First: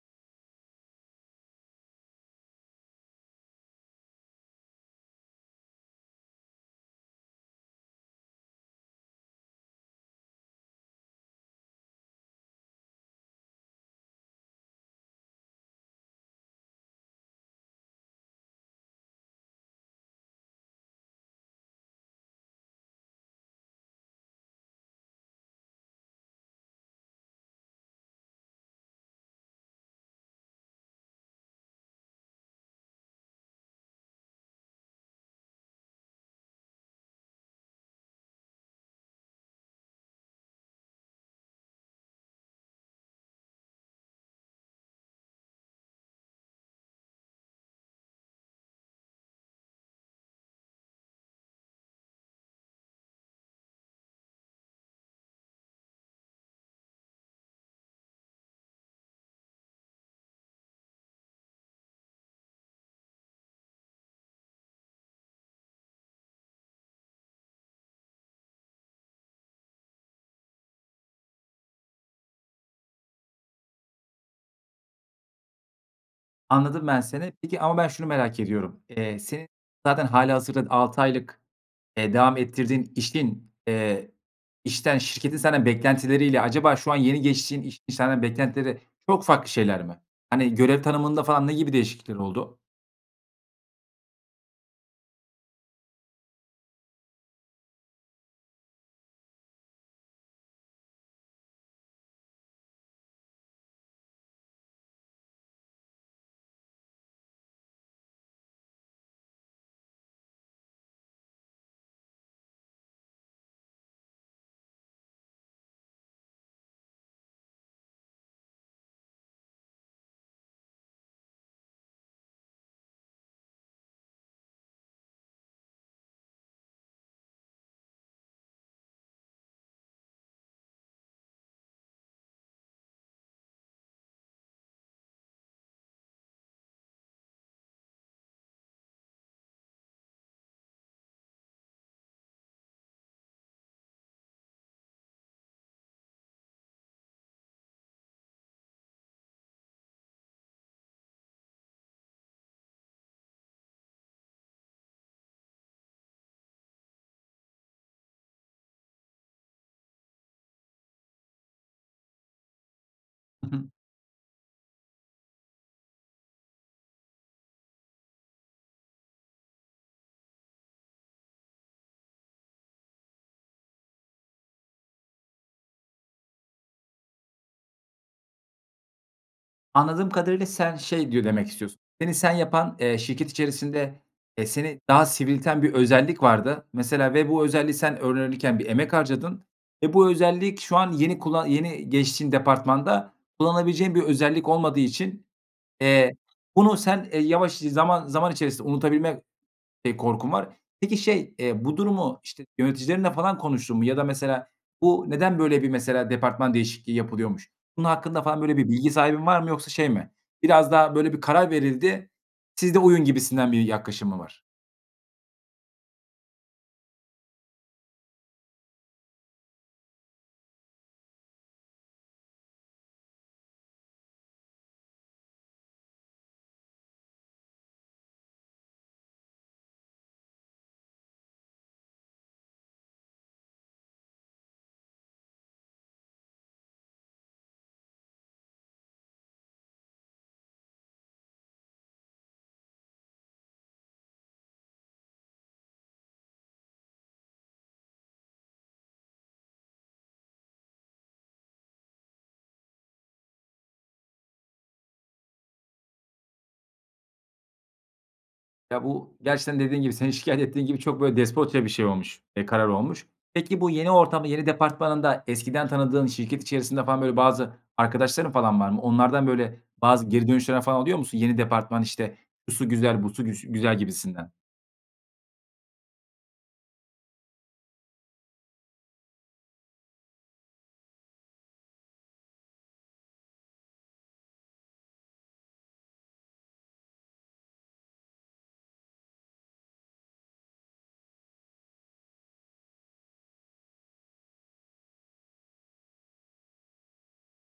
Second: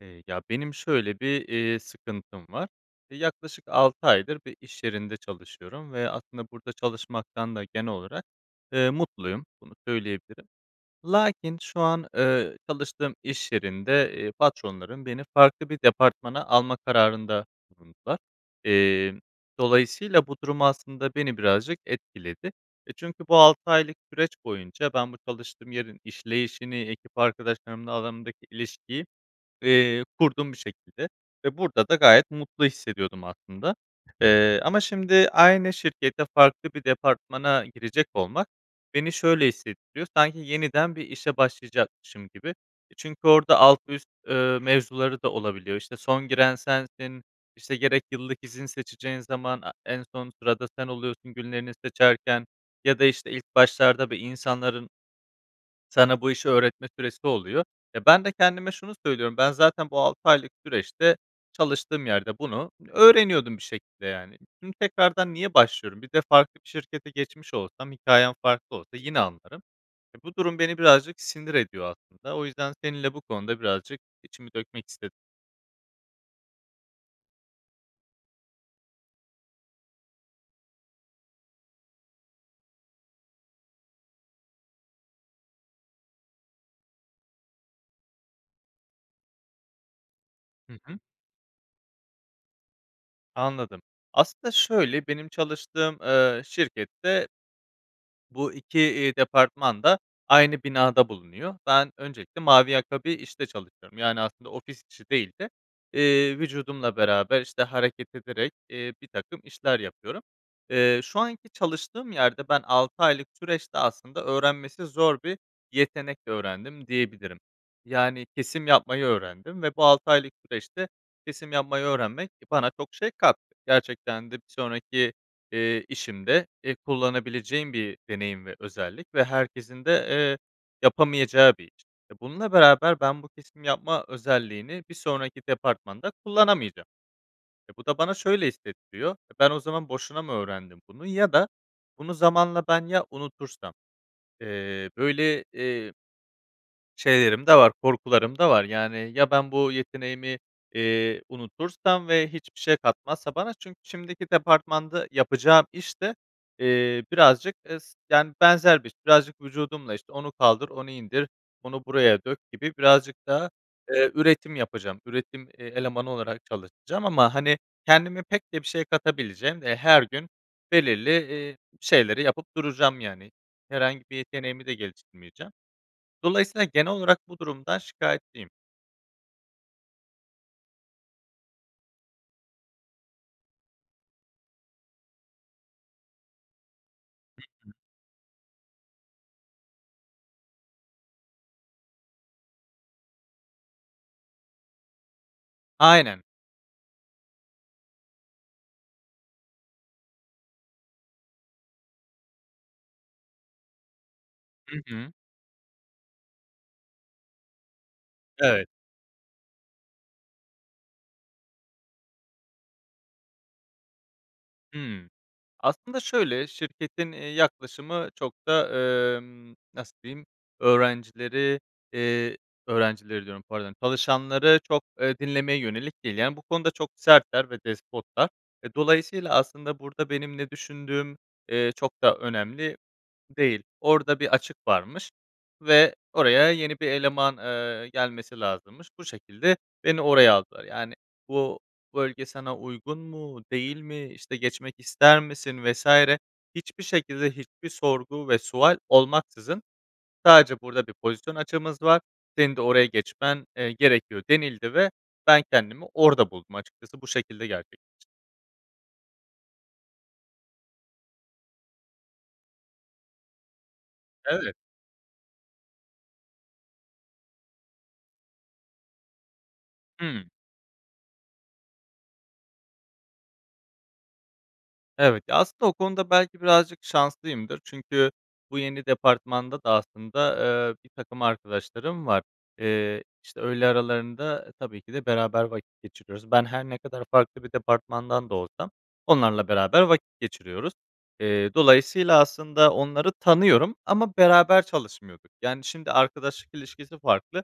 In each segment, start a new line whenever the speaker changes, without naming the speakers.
Eee, ya, benim şöyle bir, eee, sıkıntım var. Eee, yaklaşık 6 aydır bir iş yerinde çalışıyorum ve aslında burada çalışmaktan da genel olarak, eee, mutluyum, bunu söyleyebilirim. Lakin şu an, eee, çalıştığım iş yerinde, eee, patronlarım beni farklı bir departmana alma kararında bulundular. Eee, dolayısıyla bu durum aslında beni birazcık etkiledi. E, çünkü bu 6 aylık süreç boyunca ben bu çalıştığım yerin işleyişini, ekip arkadaşlarımla alanımdaki ilişkiyi, eee, kurdum bir şekilde ve burada da gayet mutlu hissediyordum aslında. Eee, ama şimdi aynı şirkete farklı bir departmana girecek olmak beni şöyle hissettiriyor. Sanki yeniden bir işe başlayacakmışım gibi. E, çünkü orada alt üst, eee, mevzuları da olabiliyor. İşte, son giren sensin, işte, gerek yıllık izin seçeceğin zaman, a en son sırada sen oluyorsun günlerini seçerken ya da, işte, ilk başlarda bir insanların sana bu işi öğretme süresi oluyor. E, ben de kendime şunu söylüyorum. Ben zaten bu 6 aylık süreçte çalıştığım yerde bunu öğreniyordum bir şekilde yani. Şimdi tekrardan niye başlıyorum? Bir de farklı bir şirkete geçmiş olsam hikâyem farklı olsa yine anlarım. E, bu durum beni birazcık sinir ediyor aslında. O yüzden seninle bu konuda birazcık içimi dökmek istedim.
Anladım, ben, seni, peki ama ben şunu merak ediyorum. Eee, senin zaten hâlihazırda 6 aylık, eee, devam ettirdiğin işin, eee, işten şirketin senden beklentileriyle acaba şu an yeni geçtiğin iş iş senden beklentileri çok farklı şeyler mi? Hani
Hı
görev
hı.
tanımında falan ne gibi değişiklikler oldu?
Anladım. Aslında şöyle benim çalıştığım, eee, şirkette bu 2, eee, departman da aynı binada bulunuyor. Ben öncelikle mavi yaka bir işte çalışıyorum. Yani aslında ofis işi değil de, eee, vücudumla beraber, işte, hareket ederek, eee, birtakım işler yapıyorum. Eee, şu anki çalıştığım yerde ben 6 aylık süreçte aslında öğrenmesi zor bir yetenek öğrendim diyebilirim. Yani kesim yapmayı öğrendim ve bu 6 aylık süreçte kesim yapmayı öğrenmek, e, bana çok şey kattı. Gerçekten de bir sonraki, eee, işimde, eee, kullanabileceğim bir deneyim ve özellik ve herkesin de, eee, yapamayacağı bir iş. E, bununla beraber ben bu kesim yapma özelliğini bir sonraki departmanda kullanamayacağım. E, bu da bana şöyle hissettiriyor. E, ben o zaman boşuna mı öğrendim bunu ya da bunu zamanla ben ya unutursam. Eee, böyle, eee, şeylerim de var, korkularım da var. Yani, ya, ben bu yeteneğimi, eee, unutursam ve hiçbir şey katmazsa bana? Çünkü şimdiki departmanda yapacağım iş de, eee, birazcık es yani benzer bir iş, birazcık vücudumla, işte, onu kaldır, onu indir, onu buraya dök gibi birazcık daha,
Hı hı.
eee, üretim yapacağım. Üretim, e elemanı olarak çalışacağım ama, hani, kendime pek de bir şey katabileceğim, eee, her gün belirli, eee, şeyleri yapıp duracağım yani. Herhangi bir yeteneğimi de geliştirmeyeceğim. Dolayısıyla genel olarak bu durumdan şikâyetliyim.
Anladığım kadarıyla sen şey diyo demek istiyorsun, seni sen yapan, eee, şirket içerisinde, eee, seni daha sivrilten bir özellik vardı. Mesela ve bu özelliği
[unintelligible]
sen öğrenirken bir emek harcadın ve bu özellik şu an yeni kulla yeni geçtiğin departmanda kullanabileceğin bir özellik olmadığı için, eee,
Aynen.
bunu sen, eee, yavaş zaman zaman içerisinde unutabilme eee, korkun var. Peki şey, eee, bu durumu, işte, yöneticilerinle falan konuştun mu ya da mesela
Hı
bu
hı.
neden böyle bir, mesela, departman değişikliği yapılıyormuş? Bunun hakkında falan böyle
Evet.
bir bilgi sahibin var mı yoksa şey mi biraz daha böyle bir karar verildi, siz de uyun gibisinden bir yaklaşım mı var?
Hımm. Aslında, şöyle, şirketin, eee, yaklaşımı çok da, emm, nasıl diyeyim, öğrencileri, eee, öğrencileri diyorum pardon çalışanları çok, eee, dinlemeye yönelik değil. Yani bu konuda çok sertler ve despotlar. Eee, dolayısıyla aslında burada benim ne düşündüğüm, eee, çok da önemli değil. Orada bir açık varmış ve oraya yeni bir eleman, eee, gelmesi lazımmış. Bu şekilde beni oraya aldılar. Yani bu bölge sana uygun mu, değil mi, işte, geçmek ister misin vs. hiçbir şekilde hiçbir sorgu ve sual olmaksızın sadece "Burada bir pozisyon açığımız var, senin de oraya geçmen, eee, gerekiyor." denildi ve ben kendimi orada buldum açıkçası bu şekilde gerçekleşti.
Ya, bu gerçekten dediğin gibi, senin şikâyet ettiğin gibi çok, böyle, despotça bir şey olmuş, eee, karar olmuş. Peki, bu yeni ortamda, yeni
Evet.
departmanında eskiden tanıdığın şirket içerisinde falan böyle, bazı arkadaşların falan var mı? Onlardan, böyle bazı geri
Hımm.
dönüşler falan alıyor musun? Yeni departman, işte, şusu güzel, busu güs güzel gibisinden?
Evet. Ya, aslında o konuda belki birazcık şanslıyımdır. Çünkü bu yeni departmanda da aslında, eee, birtakım arkadaşlarım var. Eee, işte, öğle aralarında tabii ki de beraber vakit geçiriyoruz. Ben her ne kadar farklı bir departmandan da olsam onlarla beraber vakit geçiriyoruz. Eee, dolayısıyla aslında onları tanıyorum ama beraber çalışmıyorduk. Yani, şimdi arkadaşlık ilişkisi farklı,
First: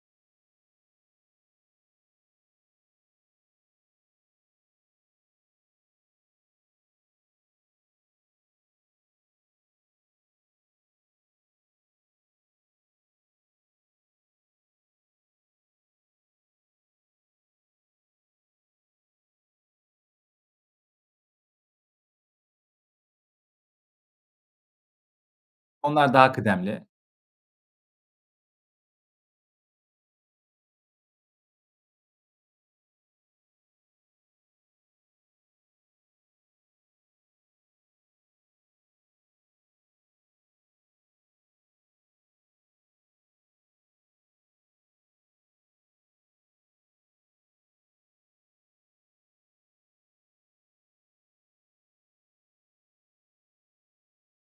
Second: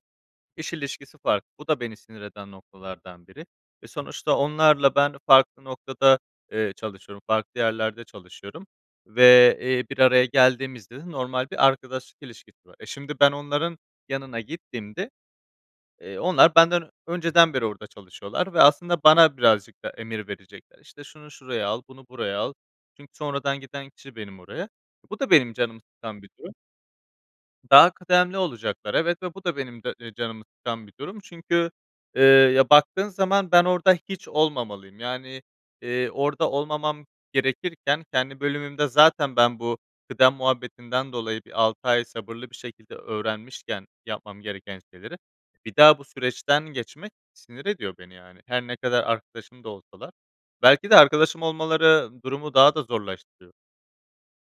iş ilişkisi farklı. Bu da beni sinir eden noktalardan biri ve sonuçta onlarla ben farklı noktada, eee, çalışıyorum, farklı yerlerde çalışıyorum ve, eee, bir araya geldiğimizde de normal bir arkadaşlık ilişkisi var. E, şimdi ben onların yanına gittiğimde, eee, onlar benden önceden beri orada çalışıyorlar ve aslında bana birazcık da emir verecekler. İşte, şunu şuraya al, bunu buraya al. Çünkü sonradan giden kişi benim oraya. Bu da benim canımı
Onlar
sıkan bir
daha
durum.
kıdemli.
Daha kıdemli olacaklar, evet, ve bu da benim de, eee, canımı sıkan bir durum çünkü, eee, ya, baktığın zaman ben orada hiç olmamalıyım. Yani, eee, orada olmamam gerekirken kendi bölümümde zaten ben bu kıdem muhabbetinden dolayı bir 6 ay sabırlı bir şekilde öğrenmişken yapmam gereken şeyleri, bir daha bu süreçten geçmek sinir ediyor beni, yani, her ne kadar arkadaşım da olsalar. Belki de arkadaşım olmaları durumu daha da zorlaştırıyor.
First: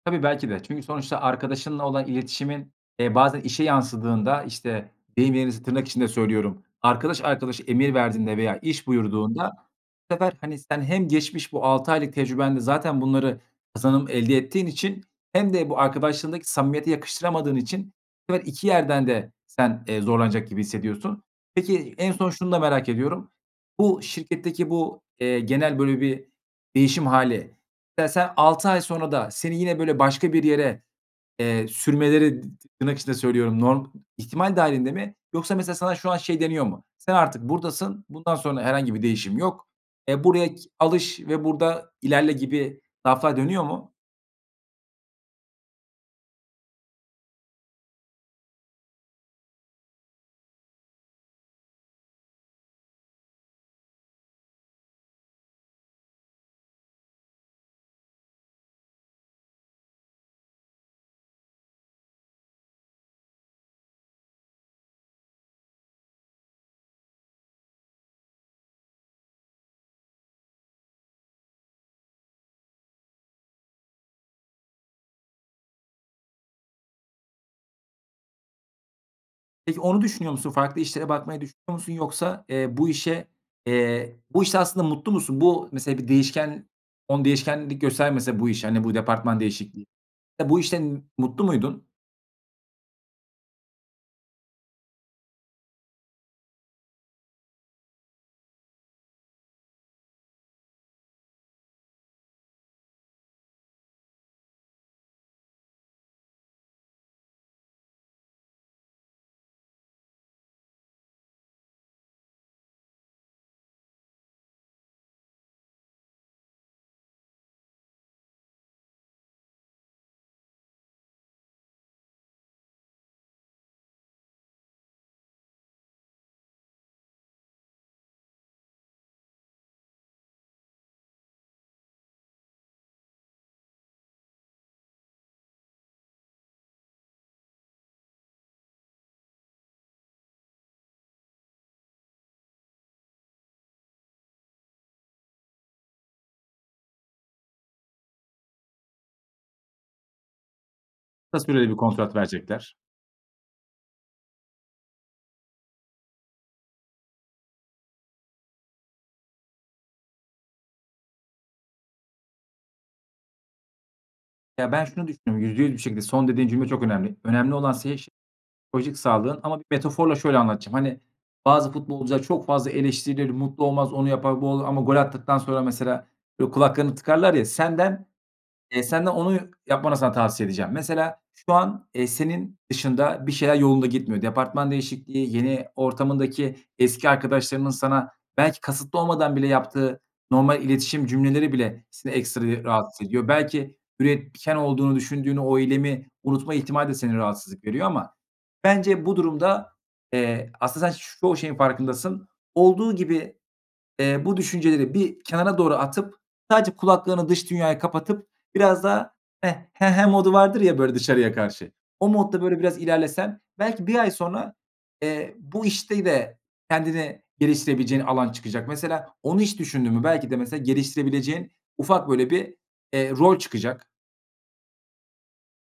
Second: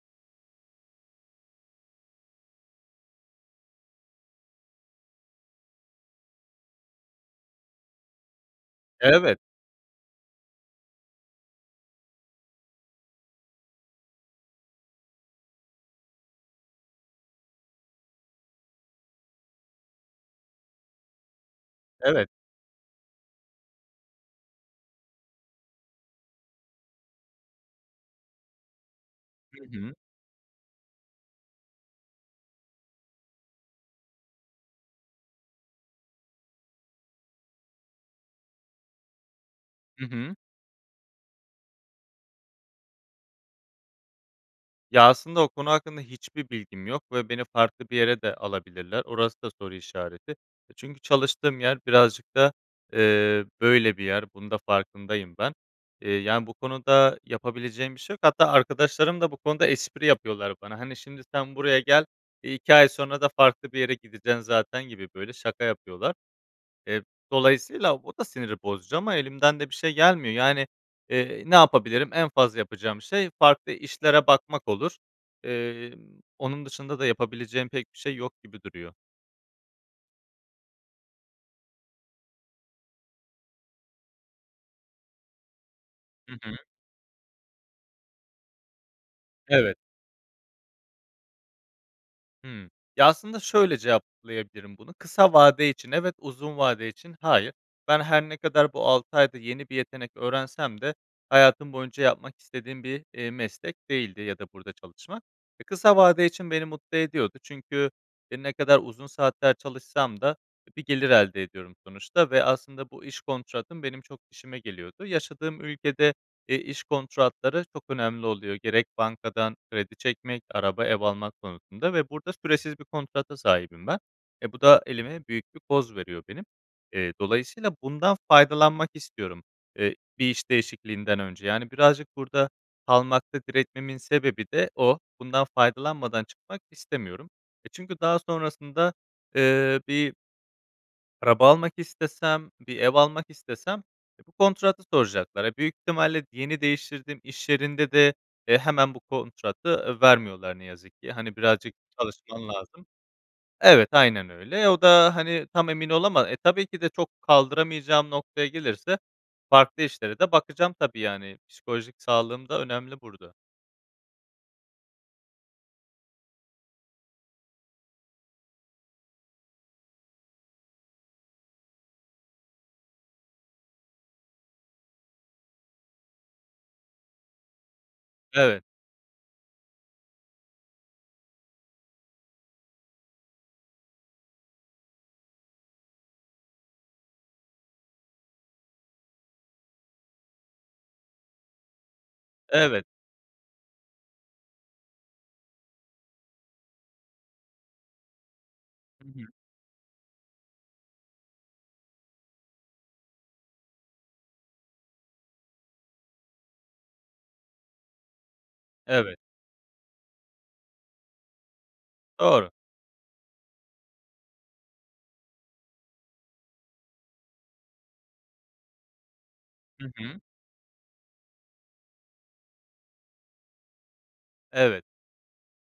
Tabii, belki de. Çünkü sonuçta arkadaşınla olan iletişimin, eee, bazen işe yansıdığında, işte, deyim yerindeyse tırnak içinde söylüyorum: "Arkadaş arkadaşa emir verdiğinde veya iş
Evet.
buyurduğunda" bu sefer, hani, sen hem geçmiş bu 6 aylık tecrübenle zaten bunları kazanım elde ettiğin için hem de bu arkadaşlığındaki samimiyete yakıştıramadığın için bu sefer 2 yerden de sen, eee, zorlanacak gibi hissediyorsun. Peki en
Evet.
son şunu da merak ediyorum: Bu şirketteki bu, eee, genel, böyle, bir değişim hâli veya sen 6 ay sonra da seni
Hı
yine,
hı.
böyle, başka bir yere, eee, "sürmeleri" dı ti tırnak içinde söylüyorum. "Norm ihtimal dâhilinde mi" yoksa mesela sana şu an şey deniyor mu: "Sen artık buradasın, bundan sonra herhangi bir değişim yok.
Hı
Eee,
hı.
buraya ki alış ve burada ilerle." gibi laflar dönüyor mu?
Ya, aslında o konu hakkında hiçbir bilgim yok ve beni farklı bir yere de alabilirler. Orası da soru işareti. Çünkü çalıştığım yer birazcık da, eee, böyle, bir yer, bunu da farkındayım ben. Eee, yani, bu konuda yapabileceğim bir şey yok hatta arkadaşlarım da bu konuda espri yapıyorlar bana. "Hani, şimdi sen buraya gel, iii, 2 ay sonra da farklı bir yere gideceksin zaten." gibi böyle şaka yapıyorlar. Eee, dolayısıyla o da siniri bozucu ama elimden de bir şey gelmiyor. Yani, eee, ne yapabilirim? En fazla yapacağım şey farklı işlere bakmak olur. Emm, onun dışında da yapabileceğim pek bir şey yok gibi duruyor.
Peki onu düşünüyor musun? Farklı işlere bakmayı düşünüyor musun? Yoksa, eee, bu işe, eee, bu işte aslında mutlu musun? Bu mesela bir
Hı hı.
değişken on değişkenlik göstermese bu iş, hani, bu departman
Evet.
değişikliği, bu işten mutlu muydun?
Hımm. Ya aslında şöyle cevaplayabilirim bunu, kısa vade için evet, uzun vade için hayır. Ben her ne kadar bu 6 ayda yeni bir yetenek öğrensem de hayatım boyunca yapmak istediğim bir, eee, meslek değildi ya da burada çalışmak. Kısa vade için beni mutlu ediyordu çünkü, eee, ne kadar uzun saatler çalışsam da bir gelir elde ediyorum sonuçta ve aslında bu iş kontratım benim çok işime geliyordu. Yaşadığım ülkede, eee, iş kontratları çok önemli oluyor. Gerek bankadan kredi çekmek, araba, ev almak konusunda ve burada süresiz bir kontrata sahibim ben. E, bu da elime büyük bir koz veriyor benim. Eee, dolayısıyla bundan faydalanmak istiyorum, eee, bir iş değişikliğinden önce. Yani birazcık burada kalmakta diretmemin sebebi de o. Bundan faydalanmadan çıkmak istemiyorum, eee, çünkü daha sonrasında, ııı, bir araba almak istesem, bir ev almak istesem bu kontratı soracaklar. Ya büyük ihtimalle yeni değiştirdim, iş yerinde de, eee, hemen bu kontratı vermiyorlar ne yazık ki. Hani
Kısa süreli
birazcık
bir kontrat
çalışman
verecekler.
lazım. Evet, aynen öyle. O da, hani, tam emin olama E, tabii ki de çok kaldıramayacağım noktaya gelirse farklı işlere de bakacağım tabii yani. Psikolojik sağlığım da önemli burada.
Ya ben şunu düşündüm, %100 bir şekilde son dediğin cümle çok önemli. Önemli olan senin ş psikolojik sağlığın ama bir metaforla şöyle anlatacağım, hani, bazı futbolcular çok fazla eleştirilir, mutlu olmaz, onu yapar, bu olur ama gol attıktan sonra, mesela, böyle kulaklarını tıkarlar ya, senden,
Evet.
eee, senden onu yapmanı sana tavsiye edeceğim. Mesela, şu an, eee, senin dışında bir şeyler yolunda gitmiyor. Departman değişikliği, yeni ortamındaki eski arkadaşlarının sana belki kasıtlı olmadan bile yaptığı normal iletişim cümleleri bile seni ekstra yı
Evet.
rahatsız ediyor. Belki üretken olduğunu düşündüğün o eylemi unutma ihtimali de seni rahatsızlık veriyor ama
Hı
bence bu
hı.
durumda, eee, aslında sen, ş çoğu şeyin farkındasın. Olduğu gibi, eee, bu düşünceleri bir kenara doğru atıp, sadece kulaklarını dış dünyaya kapatıp biraz daha,
Evet.
"heh, he he" modu vardır ya böyle dışarıya karşı, o modda
Doğru.
böyle biraz ilerlesen, belki 1 ay sonra, eee, bu işte de kendini geliştirebileceğin alan çıkacak. Mesela, onu hiç
Hı
düşündün mü,
hı.
belki de, mesela, geliştirebileceğin ufak böyle bir, eee, rol çıkacak.
Evet.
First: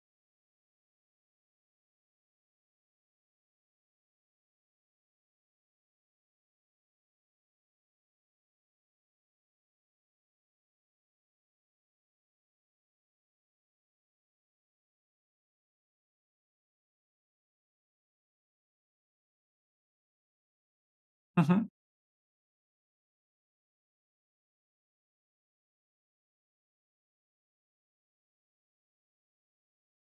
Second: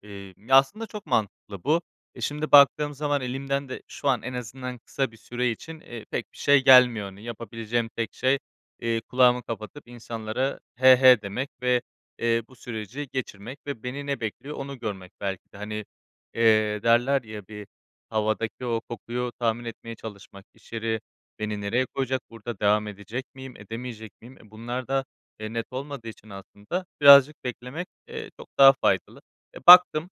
Emm, ya, aslında çok mantıklı bu. E, şimdi baktığım zaman elimden de şu an en azından, kısa bir süre için, eee, pek bir şey gelmiyor. Hani, yapabileceğim tek şey, eee, kulağımı kapatıp, insanlara, "he he" demek ve, eee, bu süreci geçirmek ve beni ne bekliyor onu görmek belki de. Hani, eee, derler ya bir, "Havadaki o kokuyu tahmin etmeye çalışmak." İş yeri
Hı
beni
hı.
nereye koyacak, burada devam edecek miyim, edemeyecek miyim, e, bunlar da, eee, net olmadığı için aslında birazcık beklemek, eee, çok daha faydalı. E, baktım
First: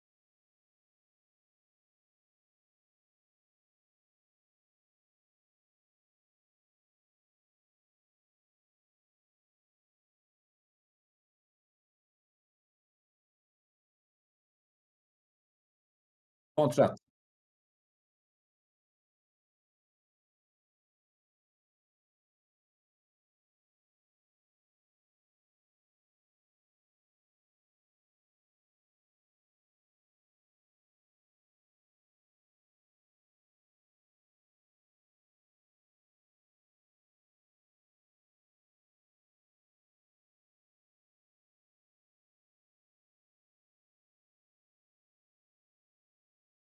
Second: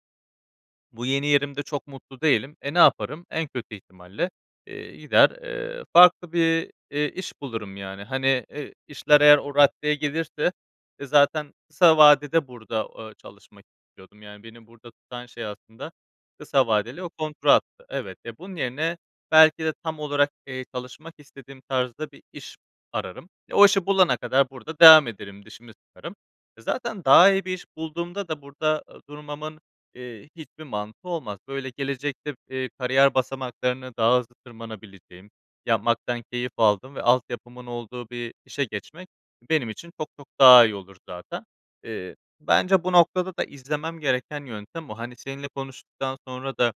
bu yeni yerimde çok mutlu değilim. E, ne yaparım? En kötü ihtimalle, eee, gider, eee, farklı bir, eee, iş bulurum, yani. Hani, eee, işler eğer o raddeye gelirse, e, zaten kısa vadede burada, ııı, çalışmak istiyordum. Yani beni burada tutan şey aslında kısa
Kontrat.
vadeli o kontrattı. Evet. Ya, bunun yerine belki de tam olarak, eee, çalışmak istediğim tarzda bir iş ararım ve o işi bulana kadar burada devam ederim, dişimi sıkarım. E, zaten daha iyi bir iş bulduğumda da burada, ııı, durmamın, eee, hiçbir mantığı olmaz. Böyle, gelecekte, eee, kariyer basamaklarını daha hızlı tırmanabileceğim, yapmaktan keyif aldığım ve altyapımın olduğu bir işe geçmek benim için çok çok daha iyi olur zaten. Eee, bence bu noktada da izlemem gereken yöntem o. Hani, seninle konuştuktan sonra da,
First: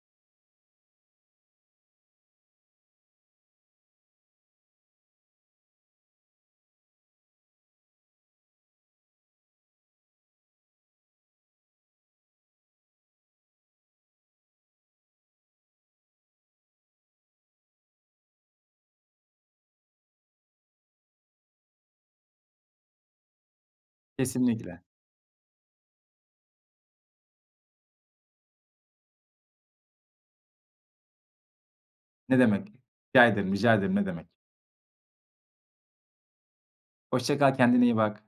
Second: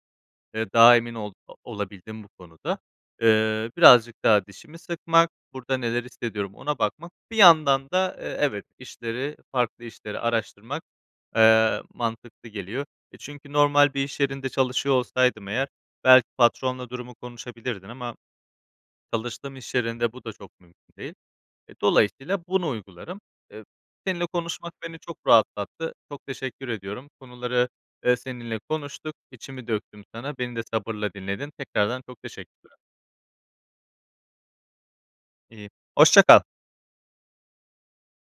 eee, daha emin ol olabildim bu konuda. Eee, birazcık daha dişimi sıkmak, burada neler hissediyorum ona bakmak. Bir yandan da, eee, evet işleri, farklı işleri araştırmak, eee, mantıklı geliyor. E, çünkü normal bir iş yerinde çalışıyor olsaydım eğer belki patronla durumu konuşabilirdin ama çalıştığım iş yerinde bu da çok mümkün değil. Eee, dolayısıyla bunu uygularım. Eee, seninle konuşmak
Kesinlikle.
beni çok rahatlattı. Çok teşekkür ediyorum. Konuları, eee, seninle konuştuk. İçimi döktüm sana. Beni de sabırla dinledin. Tekrardan çok
Ne demek.
teşekkürler.
Rica ederim, rica ederim. Ne demek.
İii, hoşça kal!
Hoşça kal, kendine iyi bak!